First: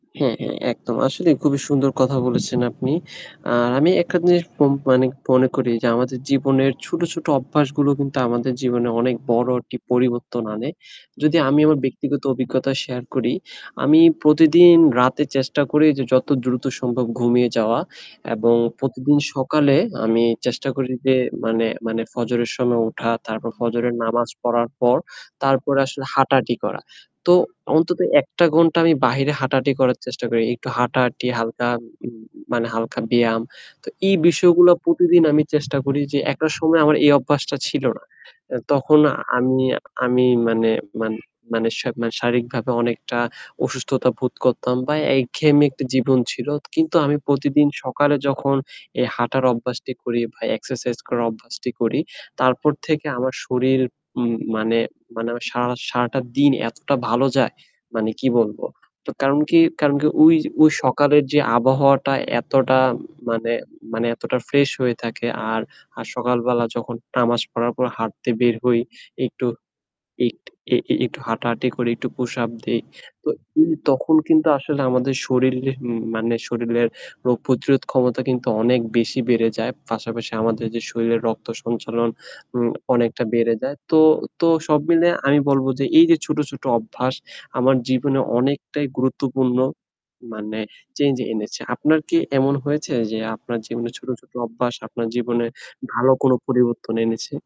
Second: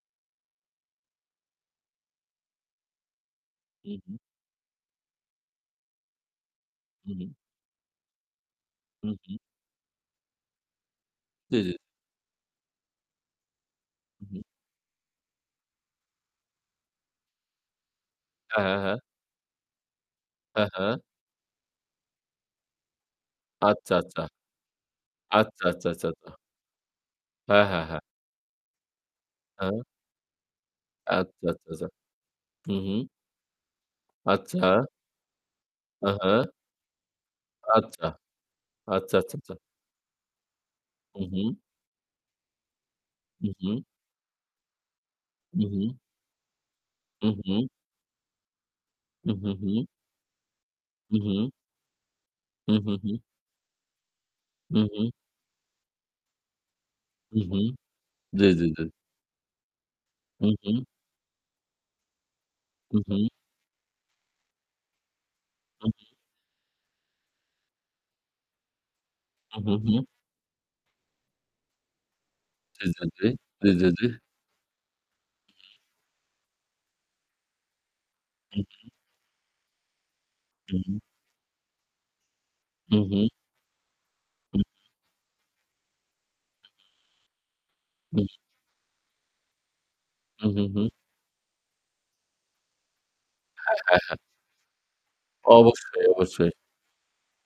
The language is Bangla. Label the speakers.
Speaker 1: হ্যাঁ, হ্যাঁ একদম। আসলেই খুবই সুন্দর কথা বলেছেন আপনি। আর আমি
Speaker 2: হু, হু।
Speaker 1: একটা জিনিস উম মানে মনে করি যে আমাদের জীবনের ছোট,
Speaker 2: হু,
Speaker 1: ছোট
Speaker 2: হু।
Speaker 1: অভ্যাসগুলো কিন্তু আমাদের জীবনে
Speaker 2: হু,
Speaker 1: অনেক
Speaker 2: হু।
Speaker 1: বড় একটি পরিবর্তন আনে। যদি
Speaker 2: জি,
Speaker 1: আমি
Speaker 2: জি, জি।
Speaker 1: আমার ব্যক্তিগত অভিজ্ঞতা শেয়ার করি, আমি
Speaker 2: হু, হু।
Speaker 1: প্রতিদিন রাতে চেষ্টা করি যে যত দ্রুত সম্ভব ঘুমিয়ে যাওয়া এবং
Speaker 2: হ্যাঁ, হ্যাঁ, হ্যাঁ।
Speaker 1: প্রতিদিন সকালে আমি
Speaker 2: হ্যাঁ,
Speaker 1: চেষ্টা করি
Speaker 2: হ্যাঁ।
Speaker 1: যে মানে মানে ফজরের সময় উঠা, তারপর
Speaker 2: আচ্ছা,
Speaker 1: ফজরের
Speaker 2: আচ্ছা।
Speaker 1: নামাজ পড়ার পর
Speaker 2: আচ্ছা,
Speaker 1: তারপরে
Speaker 2: আচ্ছা,
Speaker 1: আসলে
Speaker 2: আচ্ছা, আচ্ছা।
Speaker 1: হাঁটাহাঁটি করা। তো
Speaker 2: হ্যাঁ, হ্যাঁ,
Speaker 1: অন্তত
Speaker 2: হ্যাঁ।
Speaker 1: ১ টা ঘণ্টা আমি বাহিরে হাঁটাহাঁটি
Speaker 2: হ্যাঁ।
Speaker 1: করার চেষ্টা করি। একটু হাঁটাহাঁটি
Speaker 2: আচ্ছা, আচ্ছা,
Speaker 1: হালকা
Speaker 2: আচ্ছা।
Speaker 1: উম উম মানে
Speaker 2: হু, হু।
Speaker 1: হালকা ব্যায়াম। তো এই বিষয়গুলো
Speaker 2: আচ্ছা।
Speaker 1: প্রতিদিন আমি চেষ্টা করি
Speaker 2: হ্যাঁ,
Speaker 1: যে
Speaker 2: হ্যাঁ।
Speaker 1: একটা সময় আমার এই অভ্যাসটা ছিল না।
Speaker 2: আচ্ছা,
Speaker 1: এ তখন
Speaker 2: আচ্ছা, আচ্ছা, আচ্ছা।
Speaker 1: আমি আমি মানে মান
Speaker 2: হু, হু।
Speaker 1: মানে শা মানে শারীরিকভাবে অনেকটা
Speaker 2: হু, হু।
Speaker 1: অসুস্থতা বোধ করতাম বা
Speaker 2: হু,
Speaker 1: একঘেয়েমী একটা
Speaker 2: হু।
Speaker 1: জীবন ছিল। কিন্তু আমি
Speaker 2: হু, হু।
Speaker 1: প্রতিদিন সকালে যখন এ
Speaker 2: হু,
Speaker 1: হাঁটার
Speaker 2: হু, হু।
Speaker 1: অভ্যাসটি করি বা এক্সারসাইজ
Speaker 2: হু,
Speaker 1: করার
Speaker 2: হু।
Speaker 1: অভ্যাসটি করি, তারপর
Speaker 2: হু, হু,
Speaker 1: থেকে
Speaker 2: হু।
Speaker 1: আমার শরীর উম মানে
Speaker 2: হু, হুঁ।
Speaker 1: মানে আমার সারা সারাটা দিন এতটা ভালো
Speaker 2: হুম,
Speaker 1: যায়
Speaker 2: হুম।
Speaker 1: মানে কি
Speaker 2: জি, জি,
Speaker 1: বলবো!
Speaker 2: জি।
Speaker 1: তো কারণ কি কারণ কি? ওই
Speaker 2: হু,
Speaker 1: ওই
Speaker 2: হু।
Speaker 1: সকালের যে আবহাওয়াটা এতটা
Speaker 2: হু, হু।
Speaker 1: মানে মানে এতটা ফ্রেশ হয়ে থাকে। আর
Speaker 2: হু,
Speaker 1: আর
Speaker 2: হু।
Speaker 1: সকালবেলা যখন নামাজ পড়ার পর হাঁটতে বের হই, একটু
Speaker 2: হু, হু, হু।
Speaker 1: এক এ এ একটু হাঁটাহাঁটি করি, একটু push up দেই।
Speaker 2: জি, জি, জি,
Speaker 1: তো
Speaker 2: জি,
Speaker 1: উম
Speaker 2: জি, জি।
Speaker 1: তখন কিন্তু আসলে আমাদের
Speaker 2: হু,
Speaker 1: শরীর
Speaker 2: হু।
Speaker 1: উম মানে শরীরের রোগ-প্রতিরোধ ক্ষমতা কিন্তু
Speaker 2: হু,
Speaker 1: অনেক
Speaker 2: হু।
Speaker 1: বেশি বেড়ে যায়। পাশাপাশি আমাদের
Speaker 2: হু,
Speaker 1: যে
Speaker 2: হু।
Speaker 1: শরীরের রক্ত সঞ্চালন উম
Speaker 2: হু, হু।
Speaker 1: অনেকটা বেড়ে যায়। তো তো সব মিলে আমি বলবো যে এই যে ছোট, ছোট
Speaker 2: হু, হু।
Speaker 1: অভ্যাস আমার
Speaker 2: হু,
Speaker 1: জীবনে
Speaker 2: হু।
Speaker 1: অনেকটাই গুরুত্বপূর্ণ
Speaker 2: হু,
Speaker 1: মানে
Speaker 2: হু, হু।
Speaker 1: চেঞ্জ এনেছে। আপনার কি এমন হয়েছে যে আপনার
Speaker 2: হ্যাঁ,
Speaker 1: জীবনে
Speaker 2: হ্যাঁ,
Speaker 1: ছোট,
Speaker 2: হ্যাঁ।
Speaker 1: ছোট অভ্যাস আপনার জীবনে
Speaker 2: অবশ্যই,
Speaker 1: ভালো কোন
Speaker 2: অবশ্যই।
Speaker 1: পরিবর্তন এনেছে?